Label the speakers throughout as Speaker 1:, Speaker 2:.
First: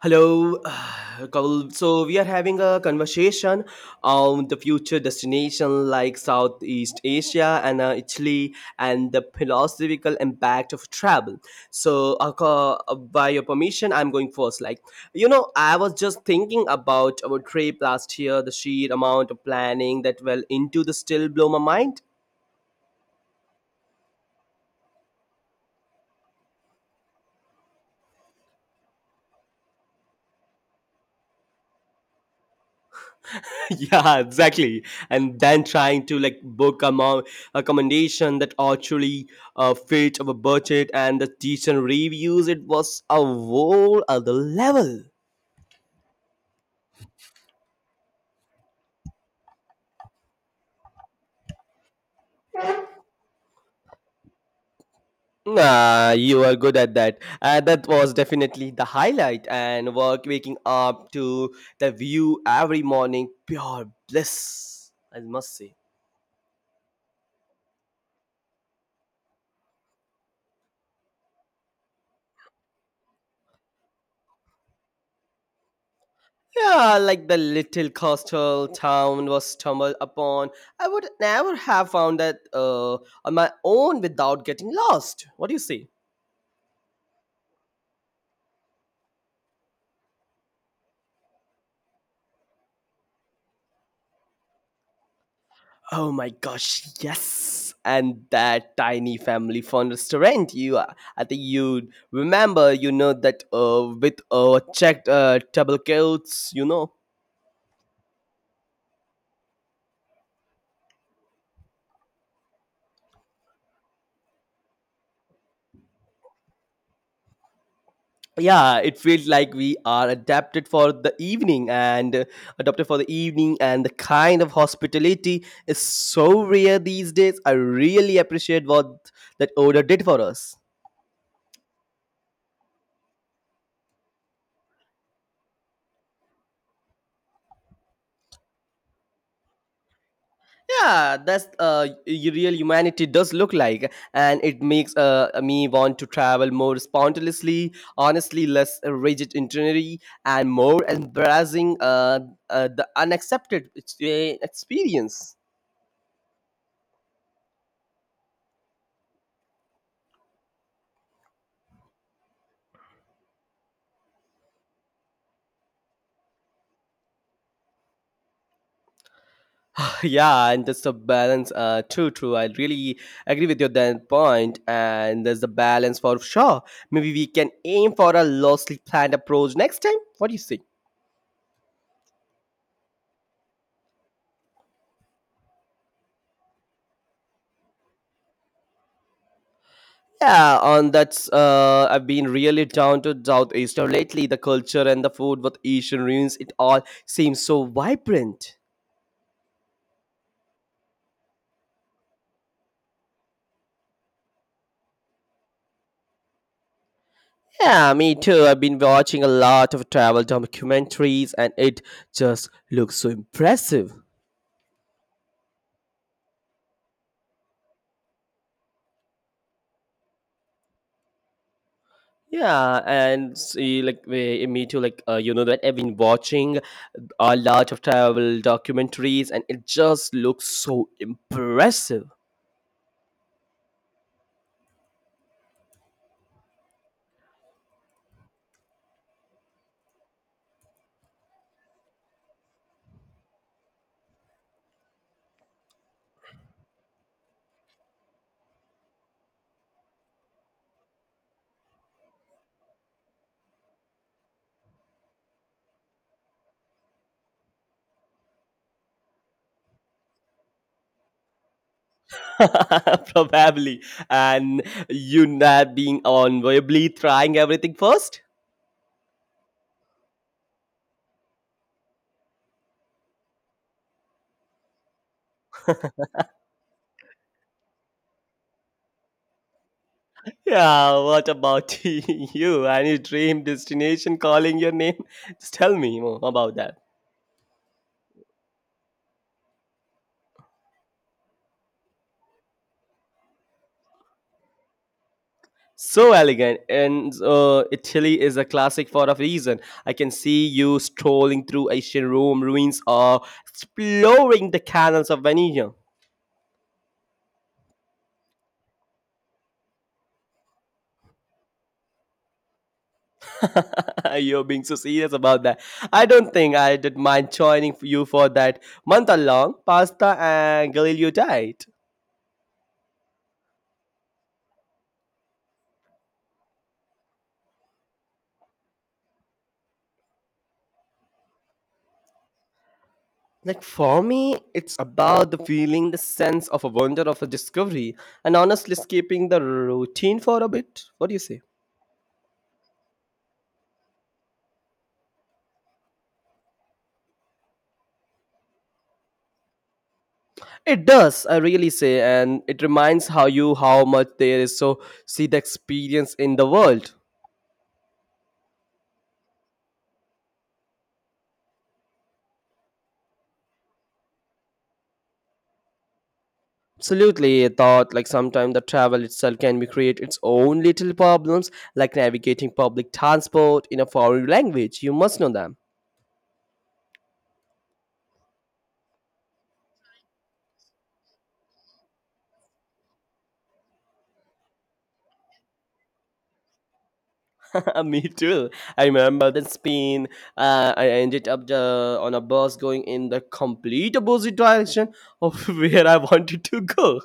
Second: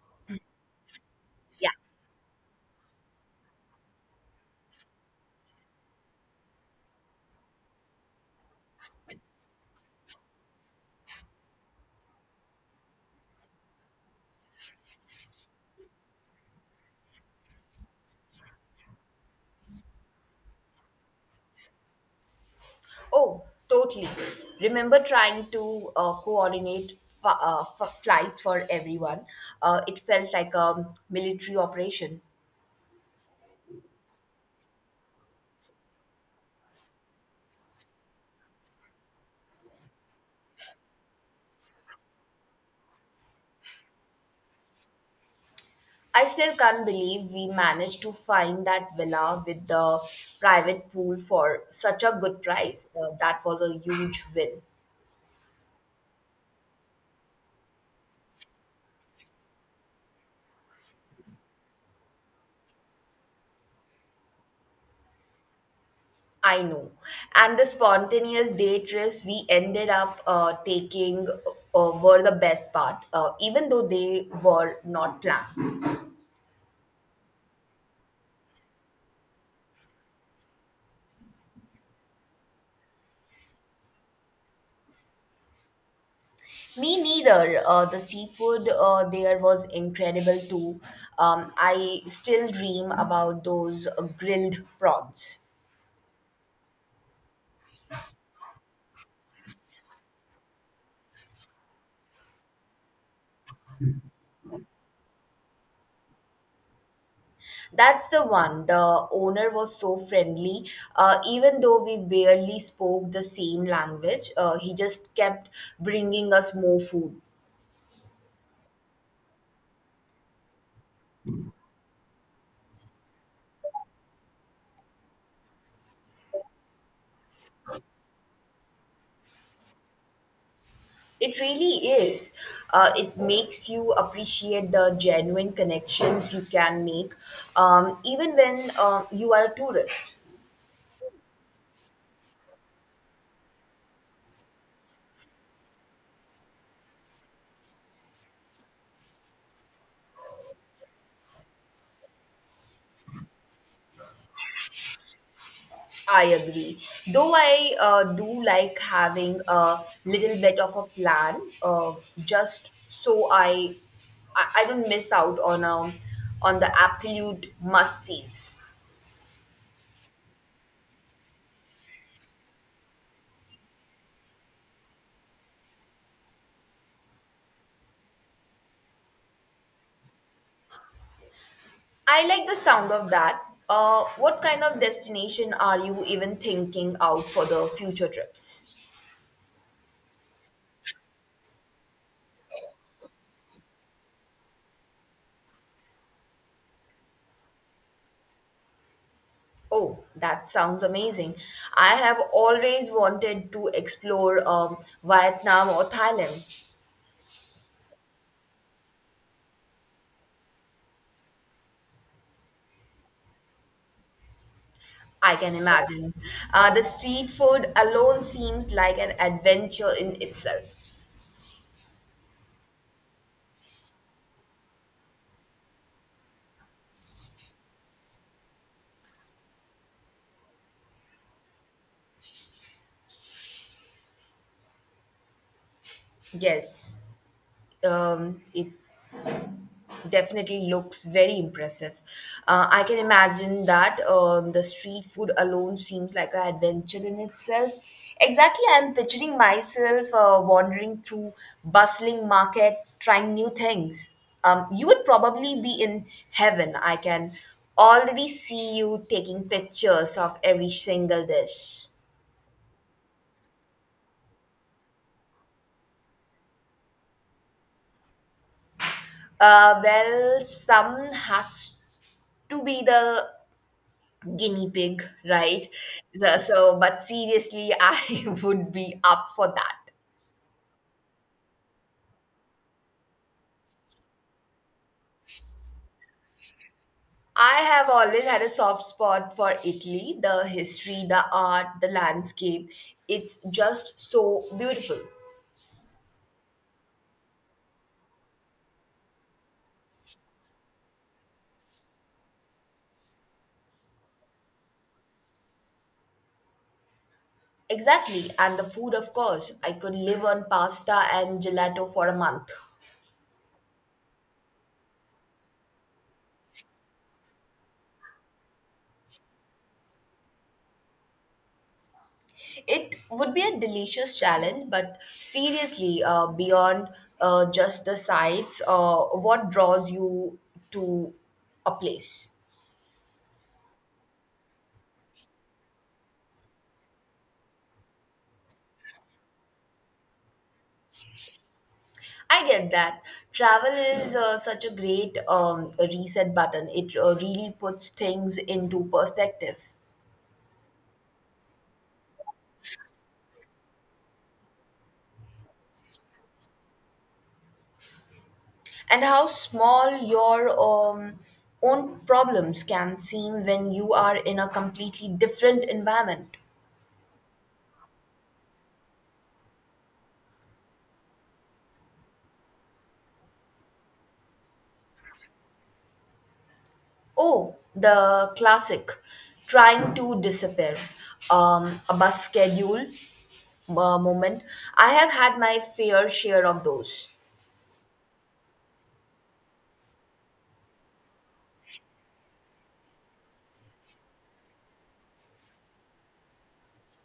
Speaker 1: Hello,
Speaker 2: Yeah.
Speaker 1: Kavul. So we are having a conversation on the future destination like Southeast Asia and Italy and the philosophical impact of travel. So by your permission, I'm going first. I was just thinking about our trip last year, the sheer amount of planning that well into the still blow my mind.
Speaker 2: Oh, totally. Remember trying to coordinate flights for everyone? It felt like a military operation.
Speaker 1: Yeah, exactly, and then trying to like book accommodation that actually fit our budget and the decent reviews it was a whole other level.
Speaker 2: I still can't believe we managed to find that villa with the private pool for such a good price. That was a huge win.
Speaker 1: Ah, you are good at that. That was definitely the highlight. And work waking up to the view every morning, pure bliss. I must say.
Speaker 2: I know. And the spontaneous day trips we ended up taking were the best part, even though they were not planned.
Speaker 1: Yeah, like the little coastal town was stumbled upon. I would never have found that on my own without getting lost. What do you say?
Speaker 2: Me neither. The seafood there was incredible too. I still dream about those grilled prawns.
Speaker 1: Oh my gosh, yes. And that tiny family fun restaurant you are. I think you remember, that with checked table coats.
Speaker 2: That's the one. The owner was so friendly. Even though we barely spoke the same language, he just kept bringing us more food.
Speaker 1: Yeah, it feels like we are adapted for the evening and adopted for the evening, and the kind of hospitality is so rare these days. I really appreciate what that order did for us.
Speaker 2: It really is. It makes you appreciate the genuine connections you can make, even when you are a tourist.
Speaker 1: Yeah, that's real humanity does look like, and it makes me want to travel more spontaneously, honestly less rigid itinerary and more embracing the unaccepted experience.
Speaker 2: I agree. Though I do like having a little bit of a plan, just so I don't miss out on on the absolute must sees.
Speaker 1: Yeah, and that's the balance. True, true. I really agree with your then point, and there's the balance for sure. Maybe we can aim for a loosely planned approach next time. What do you think?
Speaker 2: I like the sound of that. What kind of destination are you even thinking out for the future trips?
Speaker 1: Yeah, on that's I've been really down to Southeaster lately. The culture and the food with Asian ruins, it all seems so vibrant.
Speaker 2: Oh, that sounds amazing. I have always wanted to explore Vietnam or Thailand.
Speaker 1: Yeah, me too. I've been watching a lot of travel documentaries, and it just looks so impressive.
Speaker 2: I can imagine. The street food alone seems like an adventure in itself.
Speaker 1: Yeah, and see, me too. Like you know that I've been watching a lot of travel documentaries, and it just looks so impressive.
Speaker 2: Yes, it definitely looks very impressive. I can imagine that the street food alone seems like an adventure in itself. Exactly, I'm picturing myself wandering through bustling market, trying new things. You would probably be in heaven. I can already see you taking pictures of every single dish.
Speaker 1: Probably, and you not being unavoidably trying everything first.
Speaker 2: Well, some has to be the guinea pig, right? But seriously, I would be up for that.
Speaker 1: Yeah, what about you? Any dream destination calling your name? Just tell me more about that.
Speaker 2: I have always had a soft spot for Italy, the history, the art, the landscape. It's just so beautiful.
Speaker 1: So elegant, and Italy is a classic for a reason. I can see you strolling through ancient Rome ruins or exploring the canals of Venice.
Speaker 2: Exactly, and the food, of course. I could live on pasta and gelato for a month.
Speaker 1: You're being so serious about that. I don't think I did mind joining you for that month long pasta and Galileo diet.
Speaker 2: It would be a delicious challenge, but seriously, beyond just the sights, what draws you to a place?
Speaker 1: Like for me, it's about the feeling, the sense of a wonder of a discovery, and honestly, skipping the routine for a bit. What do you say?
Speaker 2: I get that. Travel is such a great reset button. It really puts things into perspective.
Speaker 1: It does, I really say, and it reminds how you how much there is so see the experience in the world.
Speaker 2: And how small your own problems can seem when you are in a completely different environment.
Speaker 1: Absolutely, I thought like sometimes the travel itself can be create its own little problems, like navigating public transport in a foreign language. You must know them.
Speaker 2: Oh, the classic trying to disappear. A bus schedule moment. I have had my fair share of those.
Speaker 1: Me too. I remember in Spain, I ended up on a bus going in the complete opposite direction of where I wanted to go.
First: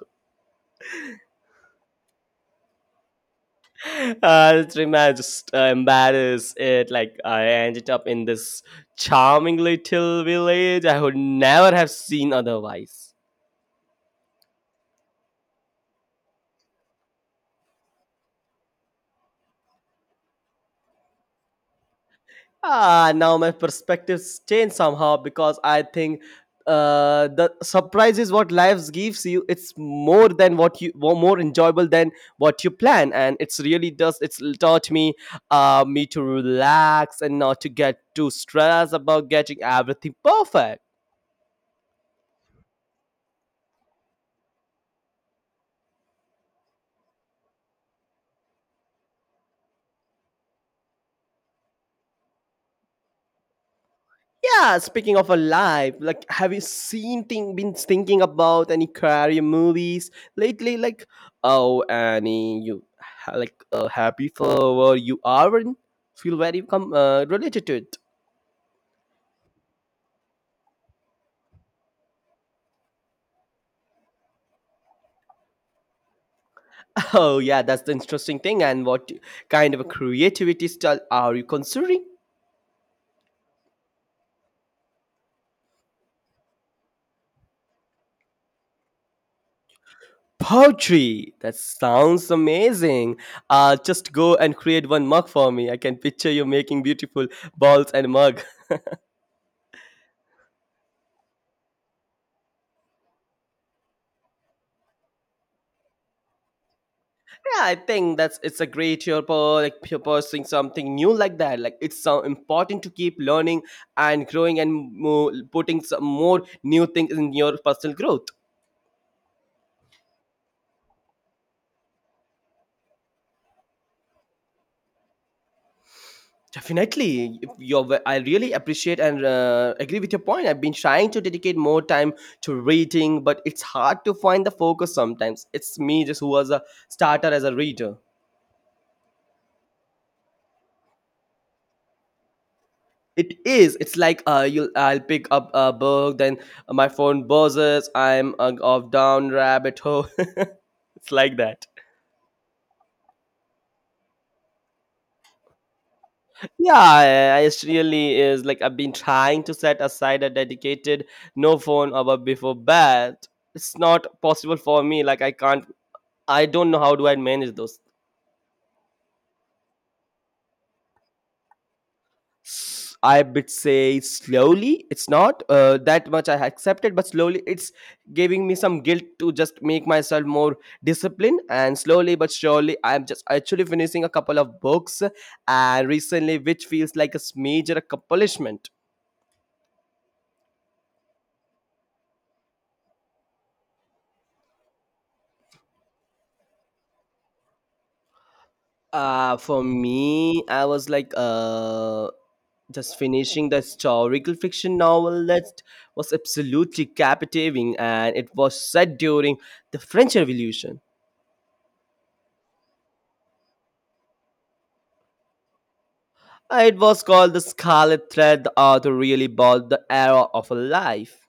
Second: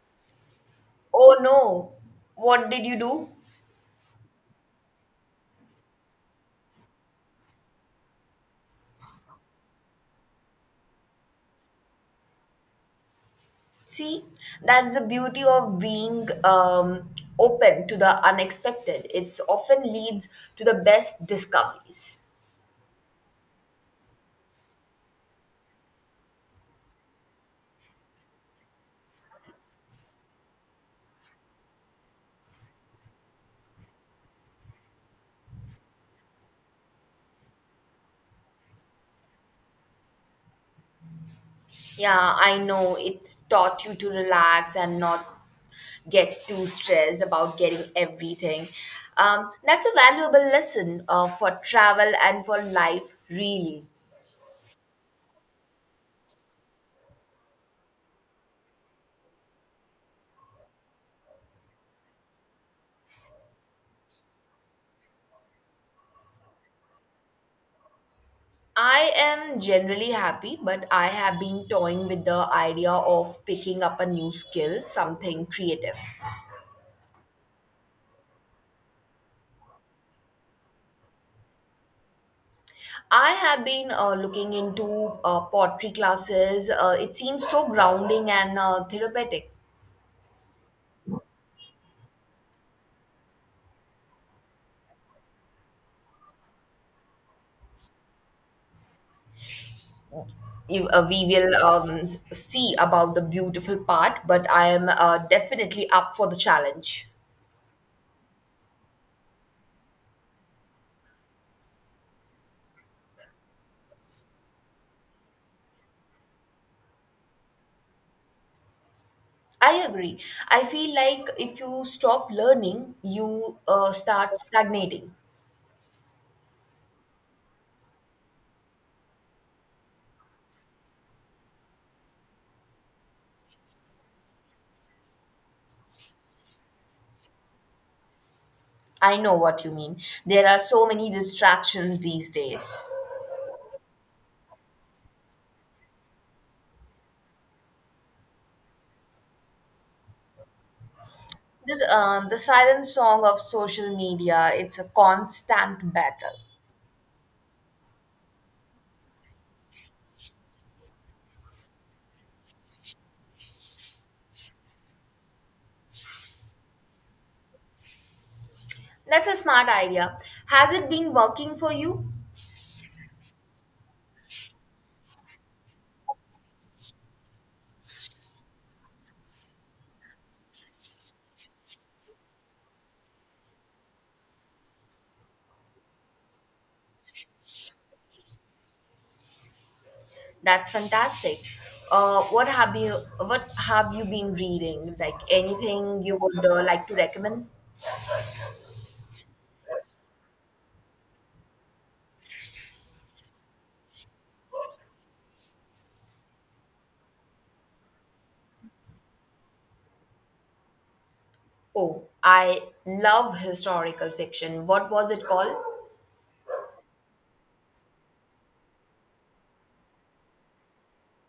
Speaker 2: Oh no, what did you do?
Speaker 1: Trima just embarrassed it. Like I ended up in this charming little village I would never have seen otherwise.
Speaker 2: See, that's the beauty of being open to the unexpected. It's often leads to the best discoveries.
Speaker 1: Ah, now my perspectives change somehow because I think the surprise is what life gives you. It's more than what you more enjoyable than what you plan, and it's really does. It's taught me me to relax and not to get too stressed about getting everything perfect.
Speaker 2: Yeah, I know it's taught you to relax and not get too stressed about getting everything. That's a valuable lesson for travel and for life, really.
Speaker 1: Yeah, speaking of alive, like have you seen thing been thinking about any career movies lately? Like, oh Annie, you like happy for where you are and feel very related to it.
Speaker 2: I am generally happy, but I have been toying with the idea of picking up a new skill, something creative.
Speaker 1: Oh yeah, that's the interesting thing. And what kind of a creativity style are you considering?
Speaker 2: I have been looking into pottery classes. It seems so grounding and therapeutic.
Speaker 1: Poetry. That sounds amazing. Just go and create one mug for me. I can picture you making beautiful balls and mug.
Speaker 2: We will see about the beautiful part, but I am definitely up for the challenge.
Speaker 1: Yeah, I think that's it's a great you're like you're pursuing something new like that. Like it's so important to keep learning and growing and putting some more new things in your personal growth.
Speaker 2: I agree. I feel like if you stop learning, you start stagnating.
Speaker 1: Definitely, your I really appreciate and agree with your point. I've been trying to dedicate more time to reading, but it's hard to find the focus sometimes. It's me just who was a starter as a reader.
Speaker 2: I know what you mean. There are so many distractions these days.
Speaker 1: It is. It's like you'll I'll pick up a book, then my phone buzzes. I'm off down rabbit hole. It's like that.
Speaker 2: The siren song of social media, it's a constant battle.
Speaker 1: Yeah, it really is. Like I've been trying to set aside a dedicated no phone hour before bed. It's not possible for me. Like I can't. I don't know how do I manage those.
Speaker 2: That's a smart idea. Has it been working for you?
Speaker 1: I would say slowly. It's not that much I accepted, but slowly it's giving me some guilt to just make myself more disciplined. And slowly but surely, I'm just actually finishing a couple of books, and recently, which feels like a major accomplishment.
Speaker 2: That's fantastic. Uh, what have you What have you been reading? Like anything you would like to recommend?
Speaker 1: For me, I was like, just finishing the historical fiction novel that was absolutely captivating, and it was set during the French Revolution.
Speaker 2: Oh, I love historical fiction. What was it called?
Speaker 1: It was called the Scarlet Thread, the author really bought the era of a life.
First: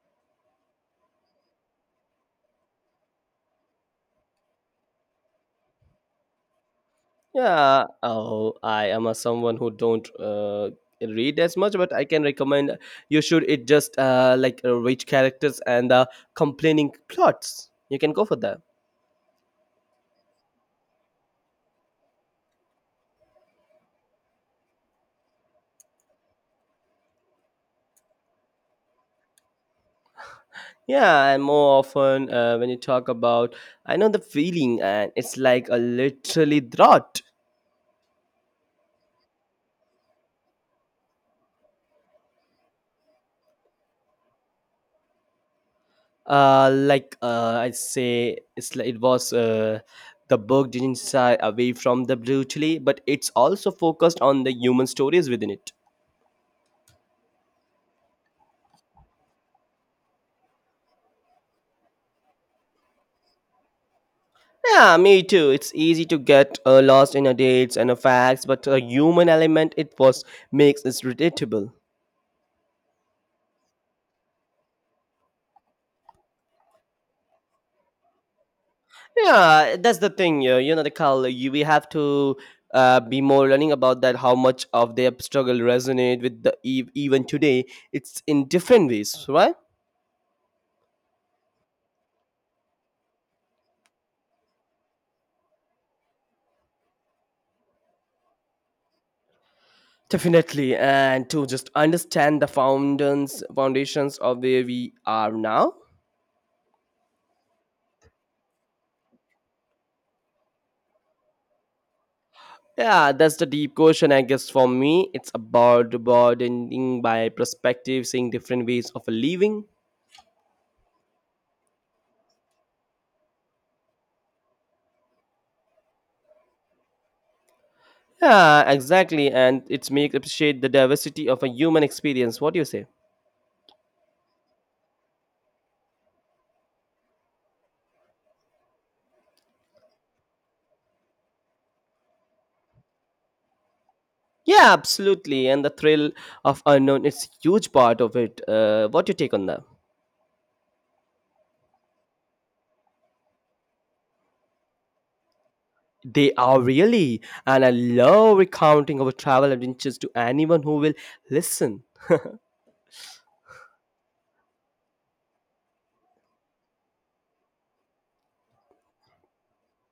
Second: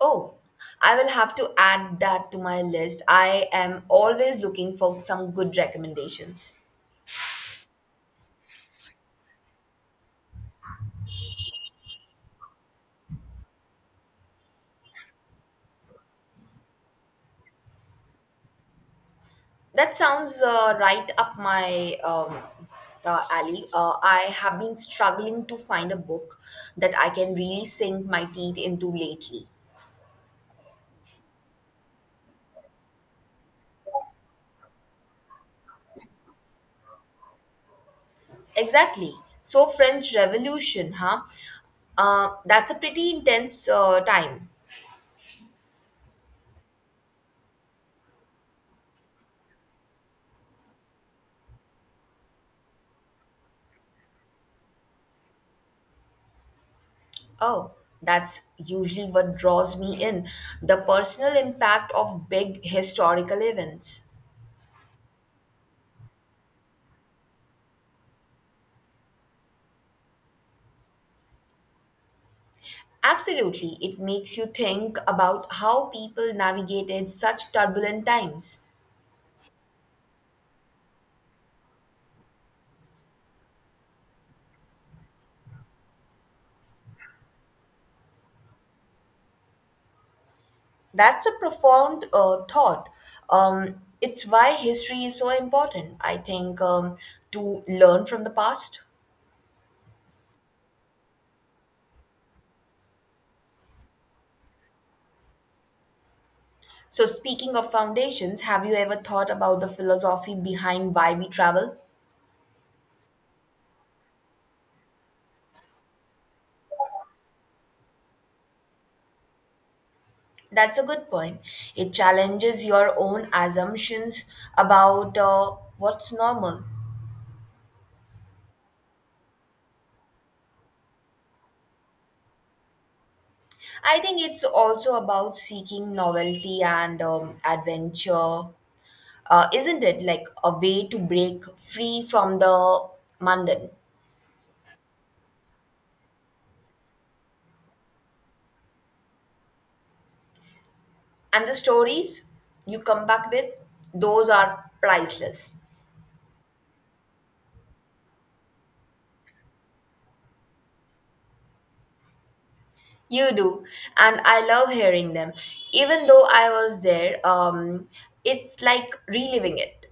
Speaker 2: Oh, I will have to add that to my list. I am always looking for some good recommendations.
Speaker 1: Yeah, oh, I am a someone who don't read as much, but I can recommend you should it just like rich characters and complaining plots. You can go for that.
Speaker 2: That sounds right up my alley. I have been struggling to find a book that I can really sink my teeth into lately.
Speaker 1: Yeah, and more often when you talk about, I know the feeling, and it's like a literally drought.
Speaker 2: Exactly. So, French Revolution, huh? That's a pretty intense time.
Speaker 1: I say it's like it was the book didn't shy away from the brutality, but it's also focused on the human stories within it.
Speaker 2: Oh, that's usually what draws me in, the personal impact of big historical events.
Speaker 1: Yeah, me too. It's easy to get lost in the dates and the facts, but the human element it was makes it relatable.
Speaker 2: Absolutely, it makes you think about how people navigated such turbulent times.
Speaker 1: Yeah, that's the thing, yeah, you know the call you we have to be more learning about that how much of their struggle resonate with the even today, it's in different ways, right?
Speaker 2: That's a profound thought. It's why history is so important, I think, to learn from the past.
Speaker 1: Definitely, and to just understand the foundations of where we are now.
Speaker 2: So, speaking of foundations, have you ever thought about the philosophy behind why we travel?
Speaker 1: Yeah, that's the deep question, I guess. For me, it's about broadening by perspective, seeing different ways of living.
Speaker 2: That's a good point. It challenges your own assumptions about what's normal.
Speaker 1: Yeah, exactly, and it's make appreciate the diversity of a human experience. What do you say?
Speaker 2: I think it's also about seeking novelty and adventure, isn't it? Like a way to break free from the mundane.
Speaker 1: Yeah, absolutely, and the thrill of unknown. It's huge part of it. What your take on that?
Speaker 2: And the stories you come back with, those are priceless.
Speaker 1: They are really, and I love recounting our travel adventures to anyone who will listen.
Speaker 2: You do. And I love hearing them. Even though I was there, it's like reliving it.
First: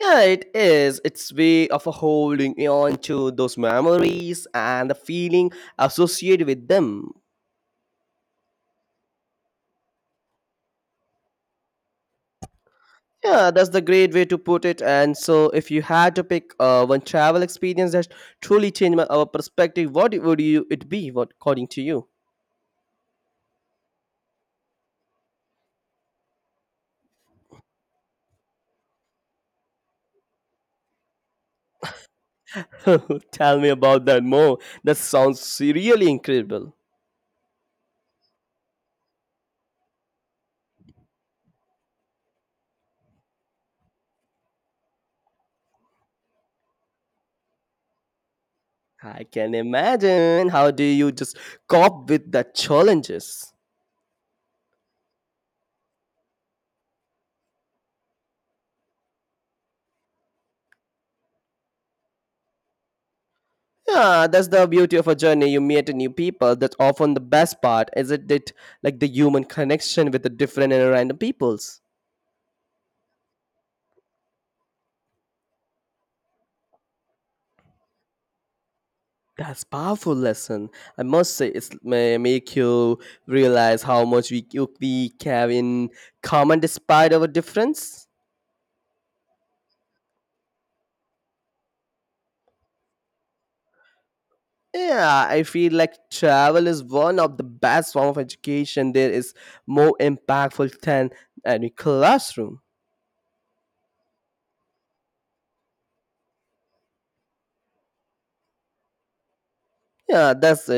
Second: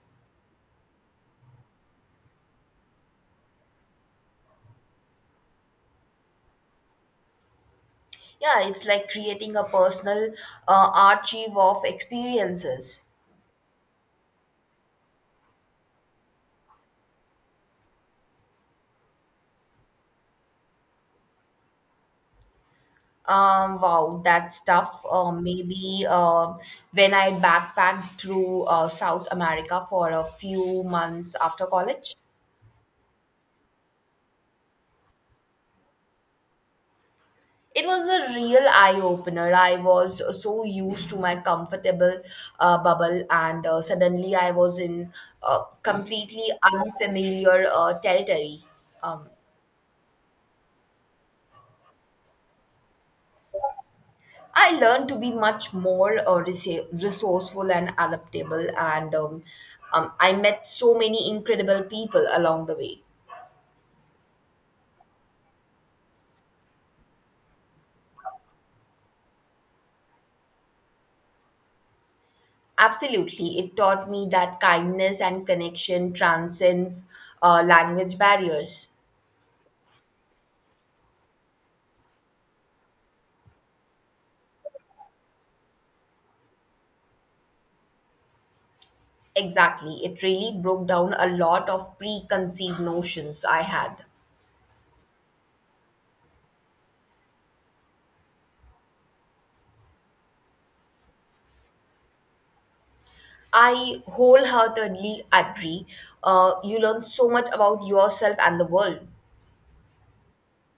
Speaker 1: Yeah, it is. It's way of a holding on to those memories and the feeling associated with them.
Speaker 2: Yeah, it's like creating a personal archive of experiences.
Speaker 1: Yeah, that's the great way to put it. And so, if you had to pick one travel experience that truly changed my, our perspective, what would you it be? What according to you?
Speaker 2: Wow, that stuff. Maybe when I backpacked through South America for a few months after college.
Speaker 1: Tell me about that more. That sounds really incredible.
Speaker 2: It was a real eye opener. I was so used to my comfortable bubble, and suddenly I was in completely unfamiliar territory.
Speaker 1: I
Speaker 2: Um,
Speaker 1: can imagine. How do you just cope with the challenges?
Speaker 2: I learned to be much more resourceful and adaptable, and I met so many incredible people along the way.
Speaker 1: Yeah, that's the beauty of a journey. You meet new people. That's often the best part, isn't it? Like the human connection with the different and random peoples.
Speaker 2: Absolutely, it taught me that kindness and connection transcends language barriers.
Speaker 1: That's powerful lesson. I must say, it's may make you realize how much we we have in common despite our difference.
Speaker 2: Exactly. It really broke down a lot of preconceived notions I had.
Speaker 1: Yeah, I feel like travel is one of the best form of education. There is more impactful than any classroom.
Speaker 2: I wholeheartedly agree. You learn so much about yourself and the world.
Speaker 1: Yeah, that's it.